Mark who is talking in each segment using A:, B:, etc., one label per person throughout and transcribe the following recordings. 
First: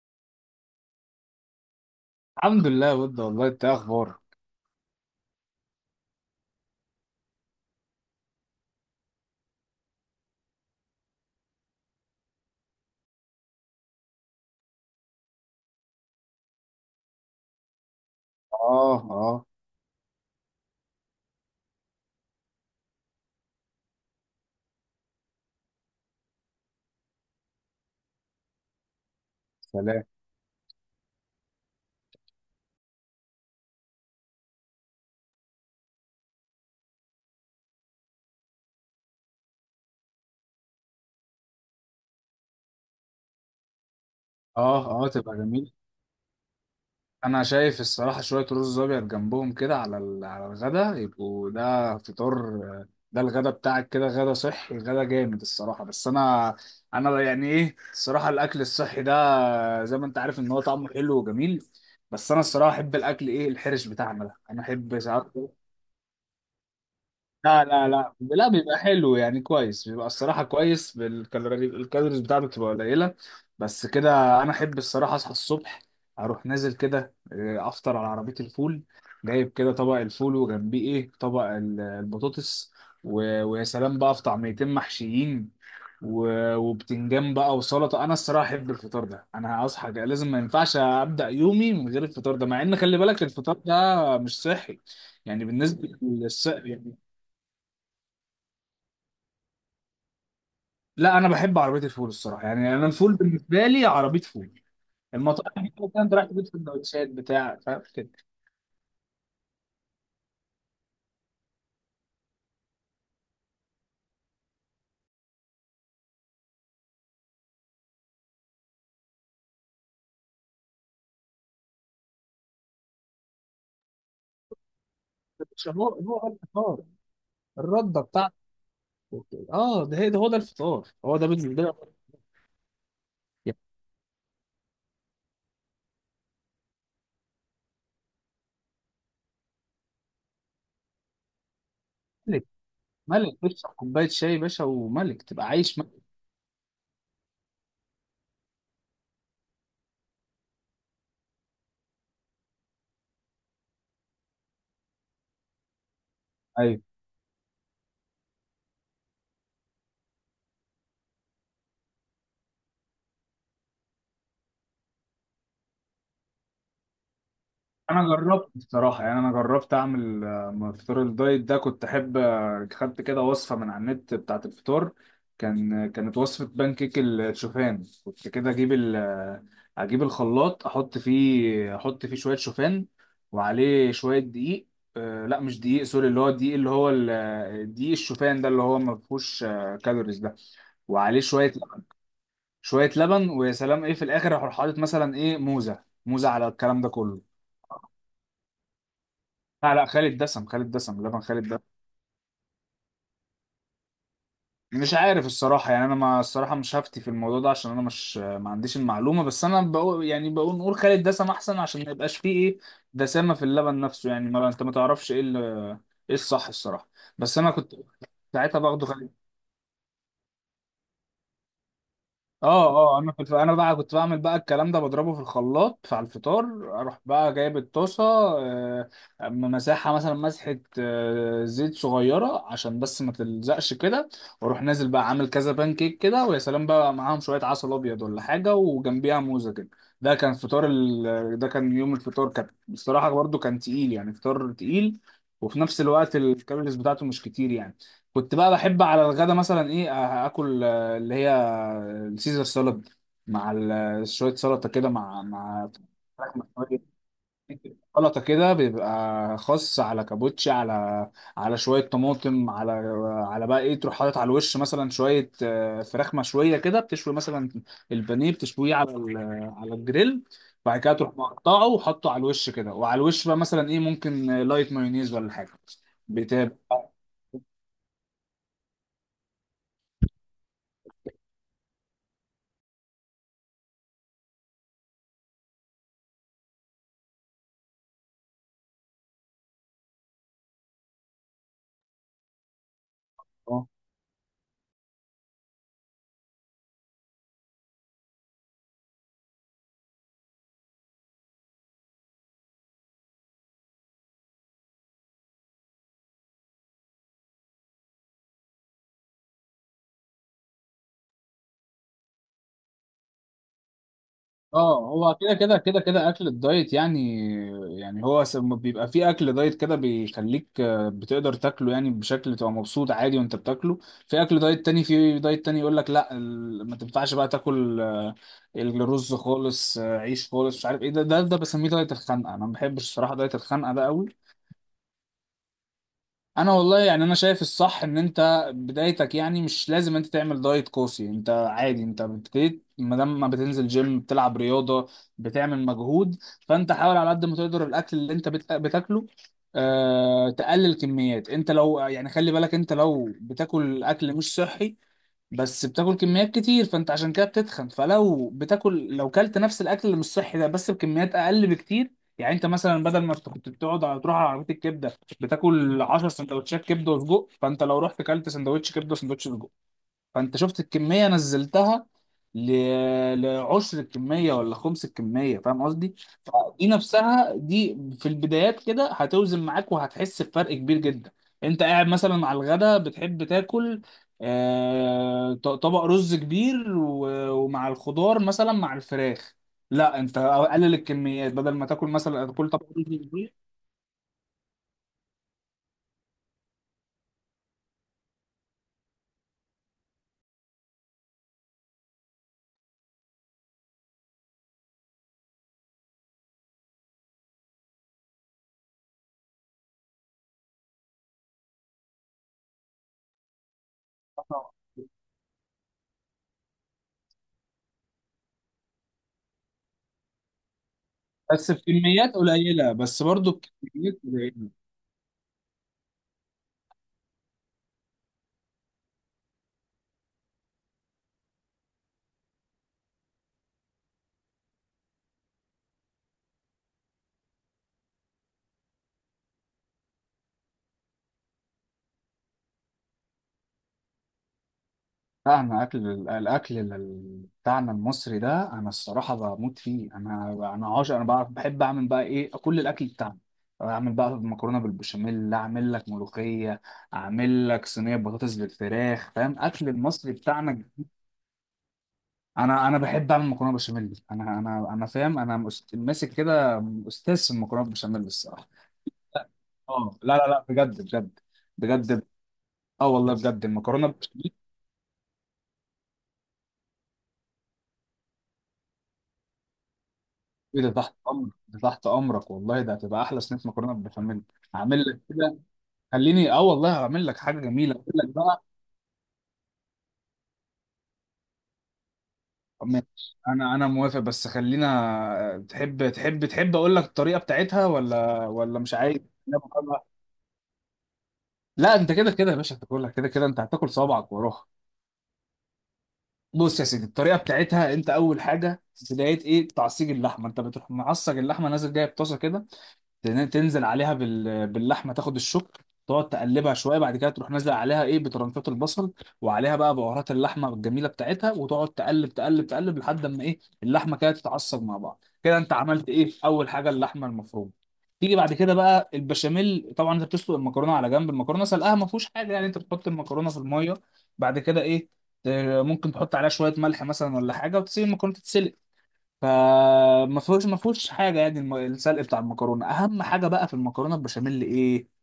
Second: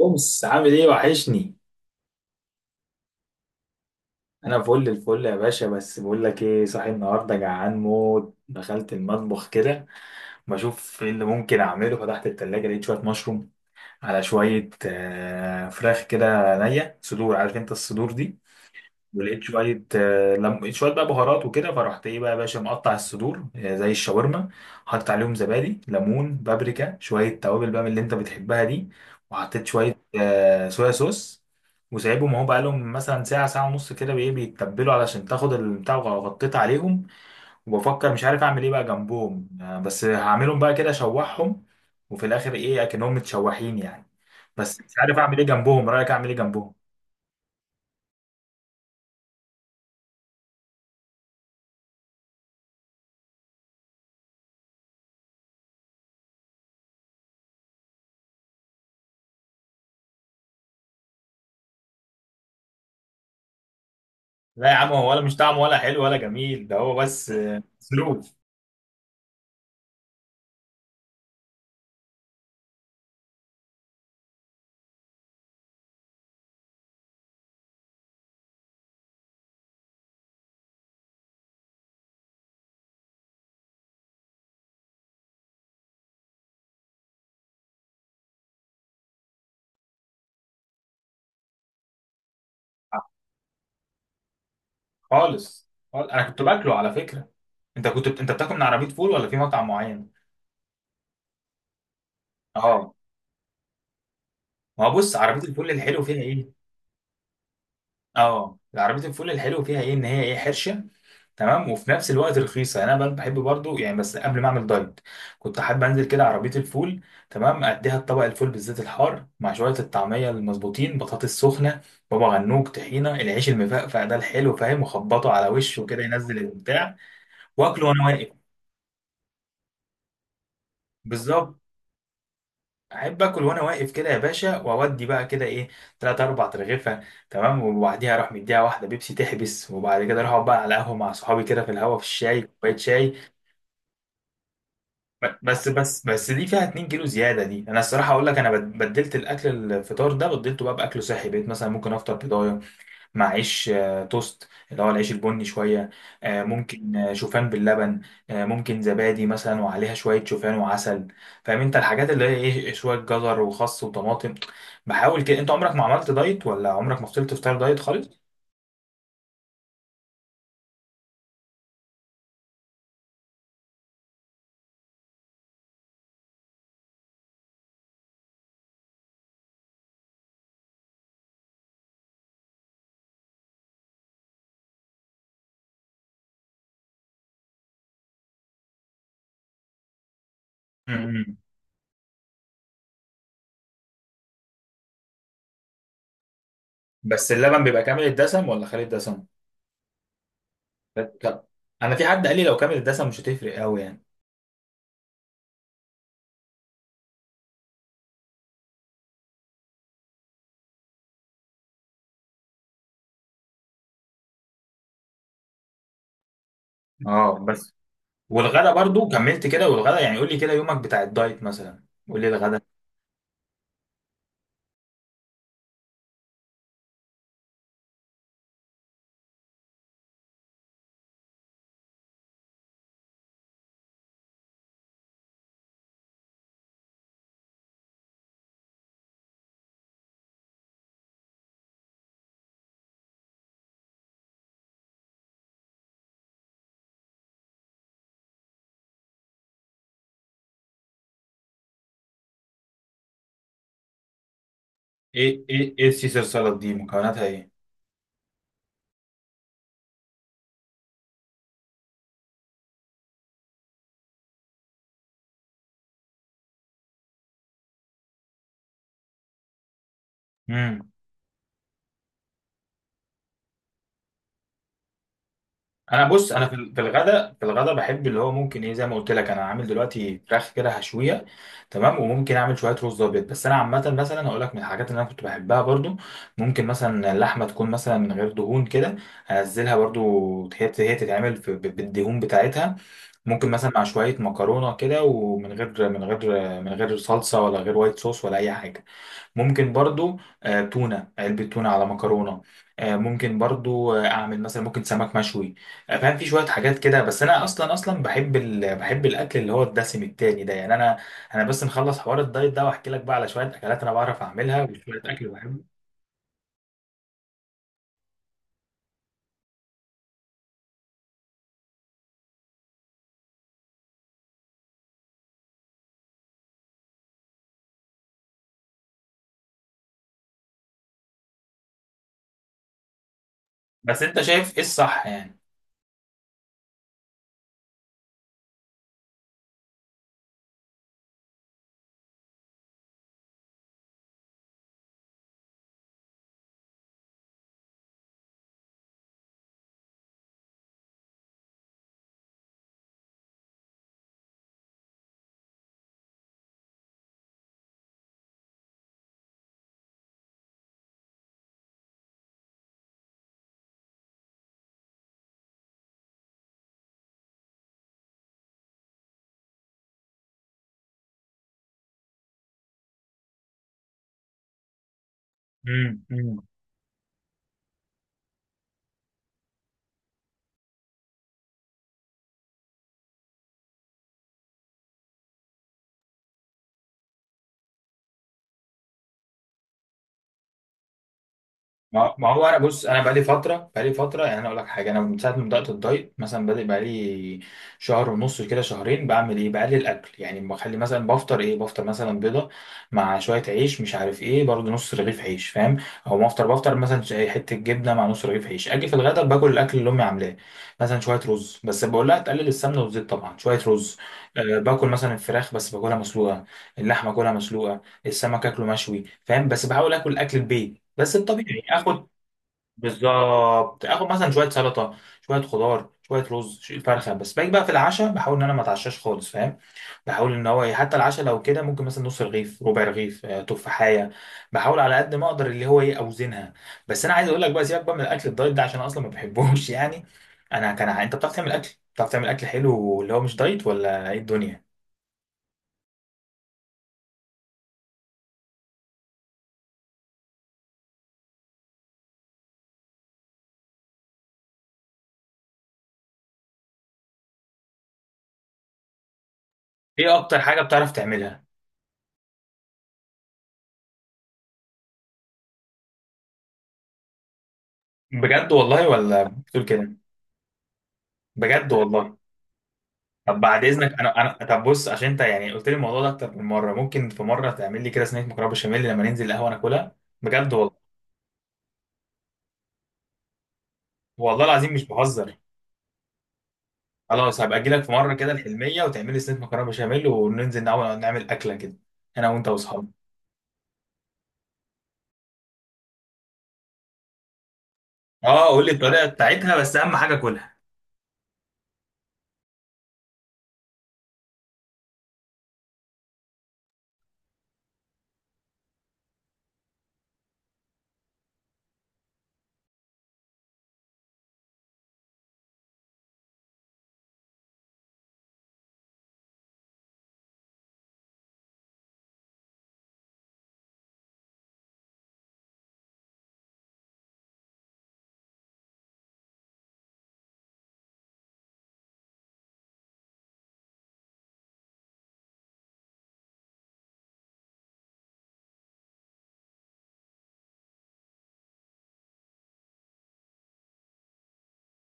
A: أمس عامل إيه؟ وحشني.
B: الحمد لله يا ود. والله انت ايه اخبارك؟
A: أنا فل الفل يا باشا، بس بقول لك إيه، صاحي النهاردة جعان موت، دخلت المطبخ كده بشوف إيه اللي ممكن أعمله. فتحت التلاجة لقيت شوية مشروم على شوية فراخ كده نية، صدور، عارف أنت الصدور دي.
B: اه،
A: ولقيت
B: اه.
A: شوية آه، لم... لقيت شوية بقى بهارات وكده. فرحت ايه بقى يا باشا، مقطع الصدور زي الشاورما، حاطط عليهم زبادي ليمون بابريكا شوية توابل بقى من اللي انت بتحبها دي، وحطيت شوية
B: سلام.
A: صويا صوص. وسايبهم اهو، بقالهم مثلا ساعة، ساعة ونص كده، بإيه؟ بيتبلوا علشان تاخد البتاع، وغطيت عليهم. وبفكر مش عارف أعمل إيه بقى جنبهم. بس هعملهم بقى كده، أشوحهم، وفي الآخر إيه، أكنهم متشوحين يعني. بس
B: اه،
A: مش
B: اه،
A: عارف
B: تبقى
A: أعمل إيه
B: جميل.
A: جنبهم. رأيك أعمل إيه جنبهم؟
B: انا شايف الصراحه شويه رز ابيض جنبهم كده على الغدا، يبقوا ده فطار. ده الغدا بتاعك كده، غدا صحي، غدا جامد الصراحه. بس انا انا يعني ايه الصراحه الاكل الصحي ده، زي ما انت عارف ان هو طعمه حلو وجميل. بس انا الصراحه احب الاكل ايه، الحرش بتاعنا ده انا
A: لا يا عم،
B: احب
A: هو ولا
B: ساعات.
A: مش طعمه ولا حلو ولا جميل، ده هو بس
B: لا لا لا
A: سلوف.
B: لا، بيبقى حلو يعني، كويس، بيبقى الصراحة كويس، الكالوريز بتاعته بتبقى قليلة. بس كده أنا أحب الصراحة أصحى الصبح، أروح نازل كده، أفطر على عربية الفول. جايب كده طبق الفول وجنبيه إيه، طبق البطاطس، ويا سلام بقى، في طعميتين محشيين و- وبتنجان بقى وسلطة. أنا الصراحة أحب الفطار ده، أنا هصحى كده، لازم، ما ينفعش أبدأ يومي من غير الفطار ده، مع إن خلي بالك الفطار ده مش صحي. يعني
A: خالص
B: بالنسبة
A: خالص. انا كنت باكله
B: للصحي،
A: على فكره. انت بتاكل من عربيه فول ولا في مطعم معين؟
B: لا انا بحب عربيه الفول الصراحه، يعني انا
A: اه،
B: الفول بالنسبه لي عربيه فول.
A: ما هو بص، عربيه
B: المطاعم دي
A: الفول
B: كده
A: الحلو
B: انت
A: فيها
B: رايح تجيب
A: ايه؟
B: سندوتشات بتاع، فاهم كده،
A: اه، العربية الفول الحلو فيها ايه؟ ان هي ايه؟ حرشة، تمام، وفي نفس الوقت رخيصة يعني. انا بحب برضو يعني، بس قبل ما اعمل دايت كنت حابب انزل كده عربية الفول، تمام. اديها الطبق الفول بالزيت الحار مع شوية الطعمية المظبوطين، بطاطس سخنة، بابا غنوج، طحينة، العيش المفقفع ده الحلو، فاهم، وخبطه على
B: مش
A: وشه
B: هو
A: كده
B: هو ده
A: ينزل
B: الفطار،
A: البتاع، واكله
B: الرده
A: وانا
B: بتاعته.
A: واقف.
B: اه، ده هي ده، هو ده الفطار، هو ده
A: بالظبط،
B: بالنسبه لي.
A: احب اكل
B: يا
A: وانا واقف كده يا باشا، واودي بقى كده ايه، تلات اربع ترغيفه. تمام، وبعديها اروح مديها واحده بيبسي تحبس، وبعد كده اروح اقعد بقى على قهوه مع صحابي كده في الهوا، في الشاي،
B: ملك،
A: كوبايه شاي.
B: ملك تشرب كوبايه شاي يا باشا، وملك
A: ب-
B: تبقى
A: بس
B: عايش،
A: بس بس دي فيها 2 كيلو زياده دي. انا الصراحه اقول لك، انا بدلت الاكل الفطار ده، بدلته بقى باكل صحي. بقيت مثلا ممكن افطر بيضايه مع عيش توست، اللي هو العيش البني شوية،
B: ملك.
A: ممكن شوفان باللبن، ممكن زبادي مثلا وعليها شوية شوفان وعسل، فاهم انت، الحاجات اللي هي ايه، شوية جزر وخس وطماطم. بحاول كده. انت عمرك ما عملت دايت، ولا عمرك ما فضلت تفطر دايت
B: انا
A: خالص؟
B: جربت بصراحه، يعني انا جربت اعمل فطار الدايت ده، كنت احب، خدت كده وصفه من على النت بتاعه الفطار. كانت وصفه بانكيك الشوفان، كنت كده اجيب ال آه، اجيب الخلاط، احط فيه شويه شوفان، وعليه شويه دقيق. لا مش دقيق، سوري، اللي هو الدقيق اللي هو دقيق الشوفان ده، اللي هو ما فيهوش كالوريز ده، وعليه
A: امم
B: شويه لبن ويا سلام، ايه، في الاخر اروح حاطط مثلا ايه، موزه، موزه على الكلام ده
A: بس
B: كله.
A: اللبن بيبقى كامل الدسم ولا خالي الدسم؟
B: لا لا، خالد دسم، خالد دسم، لبن خالد
A: لا.
B: دسم.
A: انا في حد قال لي لو كامل الدسم مش هتفرق قوي يعني.
B: مش عارف الصراحة، يعني أنا ما الصراحة مش هفتي في الموضوع ده عشان أنا مش، ما عنديش المعلومة. بس أنا بقول يعني، بقول نقول خالد دسم أحسن عشان ما يبقاش فيه إيه، دسامة في اللبن نفسه، يعني ما أنت ما تعرفش إيه إيه الصح الصراحة.
A: اه
B: بس أنا
A: بس.
B: كنت ساعتها
A: والغدا
B: باخده
A: برضو
B: خالد.
A: كملت كده، والغدا يعني، قول لي كده يومك بتاع الدايت مثلا. قول لي الغدا.
B: اه، اه. انا كنت، انا بقى كنت بعمل بقى الكلام ده، بضربه في الخلاط على الفطار. اروح بقى جايب الطاسه، آه، مساحه مثلا، مسحه زيت صغيره، عشان بس ما تلزقش كده، واروح نازل بقى عامل كذا بان كيك كده، ويا سلام بقى، معاهم شويه عسل ابيض ولا حاجه، وجنبيها موزه كده. ده كان فطار ال... آه، ده كان يوم الفطار، كان بصراحه برضو كان تقيل، يعني فطار تقيل، وفي نفس الوقت الكالوريز بتاعته مش كتير يعني. كنت بقى بحب على الغدا مثلا ايه، اكل اللي هي السيزر سالاد، مع شوية سلطة كده، مع
A: ايه
B: مع
A: ايه ايه السيسر
B: فراخ
A: سالاد دي
B: مشوية.
A: مكوناتها ايه؟
B: سلطة كده بيبقى خاص، على كابوتشي، على شوية طماطم، على، على بقى ايه، تروح حاطط على الوش مثلا شوية فراخ مشوية كده، بتشوي مثلا البانيه، بتشويه على على الجريل، بعد
A: امم
B: كده تروح مقطعه وحطه على الوش كده، وعلى الوش بقى مثلا ايه، ممكن لايت مايونيز ولا حاجة.
A: انا بص، انا في
B: بتبقى
A: الغداء في الغداء بحب اللي هو ممكن ايه، زي ما قلت لك انا عامل دلوقتي فراخ كده، هشويه، تمام. وممكن اعمل شويه رز ابيض. بس انا عامه مثلا هقول لك من الحاجات اللي انا كنت بحبها برضو، ممكن مثلا اللحمه تكون مثلا من غير دهون كده، انزلها برضو، هي هي تتعمل بالدهون بتاعتها. ممكن مثلا مع شوية مكرونة كده، ومن غير من غير من غير صلصة، ولا غير وايت صوص، ولا أي حاجة. ممكن برضو تونة، علبة تونة على مكرونة. ممكن برضو أعمل مثلا ممكن سمك مشوي. فاهم، في شوية حاجات كده. بس أنا أصلا أصلا بحب بحب الأكل اللي هو الدسم التاني ده يعني. أنا بس نخلص حوار الدايت ده، وأحكي لك بقى على شوية أكلات أنا بعرف أعملها،
B: اه،
A: وشوية
B: هو
A: أكل
B: كده كده كده
A: بحبه.
B: كده اكل الدايت يعني، يعني هو بيبقى فيه اكل دايت كده بيخليك بتقدر تاكله يعني، بشكل تبقى مبسوط عادي وانت بتاكله. في اكل دايت تاني، في دايت تاني يقول لك لا ما تنفعش بقى تاكل الرز خالص، عيش خالص، مش عارف ايه، ده ده ده بسميه دايت الخنقه. انا ما بحبش الصراحه دايت الخنقه ده قوي.
A: بس أنت شايف إيه الصح يعني؟
B: انا والله يعني، انا شايف الصح ان انت بدايتك يعني مش لازم انت تعمل دايت قاسي. انت عادي، انت بتبتدي، ما دام ما بتنزل جيم، بتلعب رياضه، بتعمل مجهود، فانت حاول على قد ما تقدر الاكل اللي انت بتاكله، تقلل كميات. انت لو، يعني خلي بالك، انت لو بتاكل اكل مش صحي بس بتاكل كميات كتير، فانت عشان كده بتتخن. فلو بتاكل، لو كلت نفس الاكل اللي مش صحي ده بس بكميات اقل بكتير، يعني انت مثلا بدل ما كنت بتقعد على، تروح على عربيه الكبده، بتاكل 10 سندوتشات كبده وسجق، فانت لو رحت كلت سندوتش كبده وسندوتش سجق، فانت شفت الكميه نزلتها ل... لعشر الكميه، ولا خمس الكميه، فاهم قصدي؟ فدي نفسها دي في البدايات كده هتوزن معاك، وهتحس بفرق كبير جدا. انت قاعد مثلا على الغدا بتحب تاكل طبق رز كبير و... ومع الخضار مثلا، مع الفراخ، لا، انت قلل الكميات، بدل ما تاكل
A: ما
B: مثلا
A: ما
B: تاكل
A: هو انا
B: طبق
A: بص،
B: رز
A: انا بقالي
B: كبير،
A: فتره، بقالي فتره يعني، انا اقول لك حاجه. انا من ساعه ما بدات الدايت مثلا، بادئ بقالي شهر ونص كده، شهرين، بعمل ايه؟ بقلل الاكل يعني. بخلي مثلا بفطر ايه، بفطر مثلا بيضه مع شويه عيش، مش عارف ايه، برضه نص رغيف عيش، فاهم. او ما افطر، بفطر مثلا حته جبنه مع نص رغيف عيش. اجي في الغدا باكل الاكل اللي امي عاملاه، مثلا شويه رز، بس بقول لها تقلل السمنه والزيت طبعا، شويه رز. أه، باكل مثلا الفراخ بس باكلها مسلوقه، اللحمه كلها مسلوقه، السمك اكله مشوي، فاهم، بس بحاول اكل اكل البيت بس،
B: بس في
A: الطبيعي، اخد.
B: كميات قليله، بس برضو
A: بالظبط،
B: الكميات
A: اخد مثلا
B: قليله.
A: شويه سلطه، شويه خضار، شويه رز، شوية فرخه، بس باجي بقى في العشاء بحاول ان انا ما اتعشاش خالص، فاهم. بحاول ان هو إيه، حتى العشاء لو كده ممكن مثلا نص رغيف، ربع رغيف، تفاحيه. بحاول على قد ما اقدر اللي هو ايه، اوزنها. بس انا عايز اقول لك بقى، سيبك بقى من الاكل الدايت ده، عشان أنا اصلا ما بحبوش يعني. انت بتعرف تعمل اكل؟ بتعرف تعمل اكل حلو اللي هو مش دايت ولا ايه الدنيا؟
B: لا انا اكل الاكل بتاعنا المصري ده انا الصراحه بموت فيه. انا انا عاشق، انا بعرف، بحب اعمل بقى ايه كل الاكل بتاعنا. اعمل بقى مكرونه بالبشاميل، اعمل لك ملوخيه، اعمل لك صينيه بطاطس بالفراخ، فاهم، اكل المصري
A: ايه اكتر
B: بتاعنا.
A: حاجه بتعرف تعملها؟
B: انا انا بحب اعمل مكرونه بشاميل. انا فاهم انا، ماسك كده استاذ في المكرونه بالبشاميل الصراحه.
A: بجد والله، ولا بتقول كده؟
B: اه، لا لا لا، بجد، بجد،
A: بجد
B: بجد.
A: والله؟
B: اه والله بجد
A: طب بعد
B: المكرونه.
A: اذنك، انا انا طب بص، عشان انت يعني قلت لي الموضوع ده اكتر من مره، ممكن في مره تعمل لي كده صينيه مكرونه بشاميل لما ننزل القهوه ناكلها؟ بجد
B: ايه ده،
A: والله.
B: تحت امرك، ده تحت امرك والله، ده هتبقى احلى صينيه مكرونه بالبشاميل.
A: والله العظيم
B: هعمل
A: مش
B: لك كده،
A: بهزر.
B: خليني، اه والله هعمل لك حاجه
A: خلاص، هبقى
B: جميله،
A: اجي
B: اقول
A: لك في
B: لك
A: مره كده
B: بقى.
A: الحلميه، وتعمل لي صينيه مكرونه بشاميل، وننزل نعمل اكله كده، انا وانت واصحابي.
B: ماشي، انا موافق، بس خلينا، تحب اقول لك الطريقه بتاعتها ولا
A: اه،
B: ولا
A: قول
B: مش
A: لي
B: عايز؟
A: الطريقه بتاعتها بس، اهم حاجه كلها.
B: لا انت كده كده يا باشا هتاكلها، كده كده انت هتاكل صوابعك وراها. بص يا سيدي الطريقه بتاعتها، انت اول حاجه بدايه ايه، تعصيج اللحمه. انت بتروح معصج اللحمه، نازل جايب طاسه كده، تنزل عليها باللحمه، تاخد الشوك، تقعد تقلبها شويه، بعد كده تروح نازل عليها ايه، بترنفات البصل، وعليها بقى بهارات اللحمه الجميله بتاعتها، وتقعد تقلب تقلب تقلب، لحد ما ايه اللحمه كده تتعصب مع بعض كده. انت عملت ايه اول حاجه، اللحمه المفرومه. تيجي بعد كده بقى البشاميل، طبعا انت بتسلق المكرونه على جنب. المكرونه سلقها ما فيهوش حاجه يعني، انت بتحط المكرونه في الميه، بعد كده ايه، ت- ممكن تحط عليها شويه ملح مثلا ولا حاجه، وتسيب المكرونه تتسلق. فما فيهوش، ما فيهوش حاجه يعني، السلق بتاع المكرونه. اهم حاجه بقى في المكرونه البشاميل ايه،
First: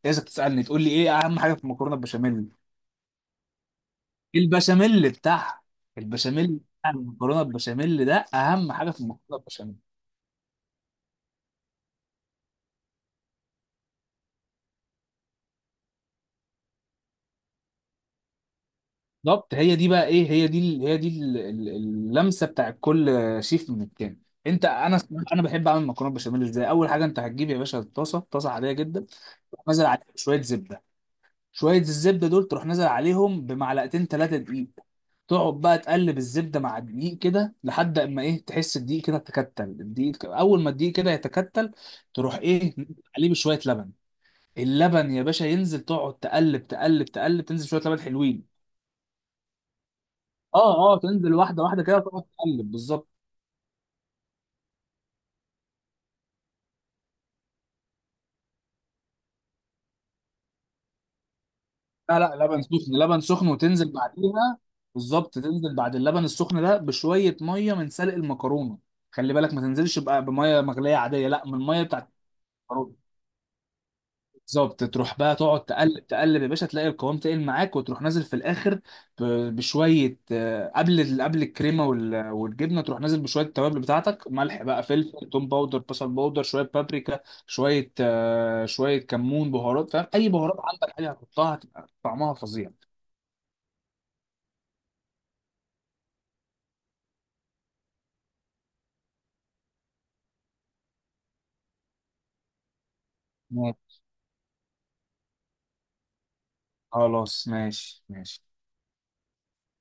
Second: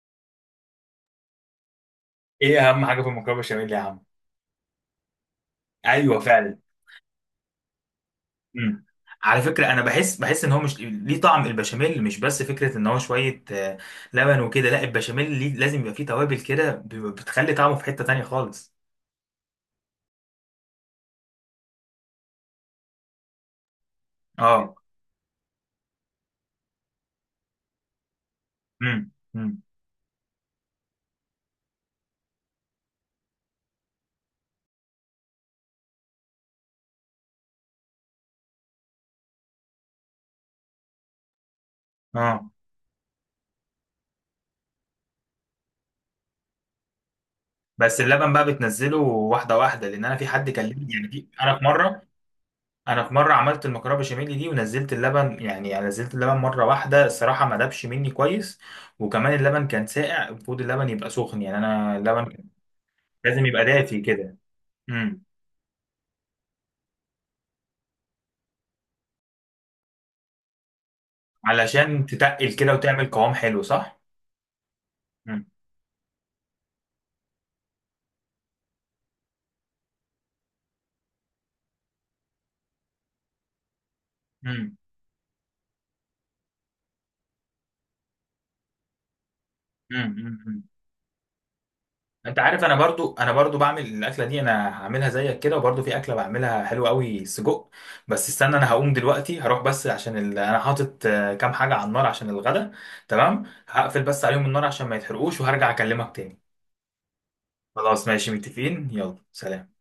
B: إيه اذا بتسالني تقول لي ايه اهم حاجه في المكرونه البشاميل؟
A: ايه اهم حاجه في المكرونه بشاميل يا عم؟
B: البشاميل بتاعها،
A: ايوه
B: البشاميل
A: فعلا.
B: بتاع المكرونه، البشاميل ده اهم
A: مم.
B: حاجه في المكرونه
A: على فكرة،
B: البشاميل.
A: أنا بحس، إن هو مش ليه طعم البشاميل، مش بس فكرة إن هو شوية لبن وكده، لا، البشاميل ليه لازم يبقى فيه توابل كده، بتخلي طعمه في حتة تانية خالص.
B: بالظبط، هي دي بقى ايه، هي دي اللمسه بتاع كل شيف من التاني. انت
A: أه.
B: انا انا بحب اعمل مكرونه بشاميل ازاي، اول حاجه انت هتجيب يا باشا الطاسه، طاسه عاديه جدا،
A: مم. مم.
B: تروح نازل عليها شويه زبده. شويه الزبده دول تروح نازل عليهم بمعلقتين ثلاثه دقيق، تقعد بقى تقلب الزبده مع الدقيق كده لحد اما ايه، تحس الدقيق كده تكتل الدقيق. اول ما الدقيق كده يتكتل، تروح
A: أه،
B: ايه عليه بشويه لبن. اللبن يا باشا ينزل تقعد تقلب تقلب تقلب، تنزل شويه لبن
A: بس اللبن بقى
B: حلوين.
A: بتنزله واحدة واحدة، لأن أنا في حد
B: اه،
A: كلمني
B: اه،
A: يعني، في
B: تنزل
A: أنا
B: واحده
A: في
B: واحده كده،
A: مرة
B: تقعد تقلب
A: أنا
B: بالظبط.
A: في مرة عملت المكرونة بشاميل دي ونزلت اللبن، يعني يعني نزلت اللبن مرة واحدة الصراحة، ما دابش مني كويس. وكمان اللبن كان ساقع، المفروض اللبن يبقى سخن يعني، أنا
B: لا
A: اللبن
B: لا، لبن سخن، لبن
A: لازم
B: سخن،
A: يبقى
B: وتنزل
A: دافي كده.
B: بعديها. بالظبط، تنزل بعد اللبن السخن ده بشويه ميه من سلق المكرونه. خلي بالك ما تنزلش بقى بميه مغليه عاديه، لا، من الميه
A: علشان
B: بتاعت.
A: تتقل كده وتعمل قوام حلو، صح؟
B: بالظبط، تروح بقى
A: مم.
B: تقعد تقلب تقلب يا باشا، تلاقي القوام تقل معاك، وتروح نازل في الاخر ب- بشويه، قبل قبل الكريمه وال- والجبنه، تروح نازل بشويه التوابل بتاعتك، ملح
A: مم.
B: بقى، فلفل، توم باودر، بصل باودر، شويه بابريكا، شويه كمون، بهارات،
A: مم.
B: فاهم، اي
A: مم.
B: بهارات
A: مم.
B: عندك حاجه هتحطها هتبقى طعمها
A: انت عارف،
B: فظيع.
A: انا برضو بعمل الاكله دي، انا هعملها زيك كده، وبرضو في اكله بعملها حلوه قوي، سجق. بس استنى، انا هقوم دلوقتي هروح بس، عشان انا حاطط كام حاجه على النار عشان الغدا، تمام.
B: ماشي.
A: هقفل بس عليهم النار عشان ما يتحرقوش، وهرجع اكلمك تاني.
B: خلاص، ماشي
A: خلاص ماشي
B: ماشي.
A: متفقين، يلا سلام.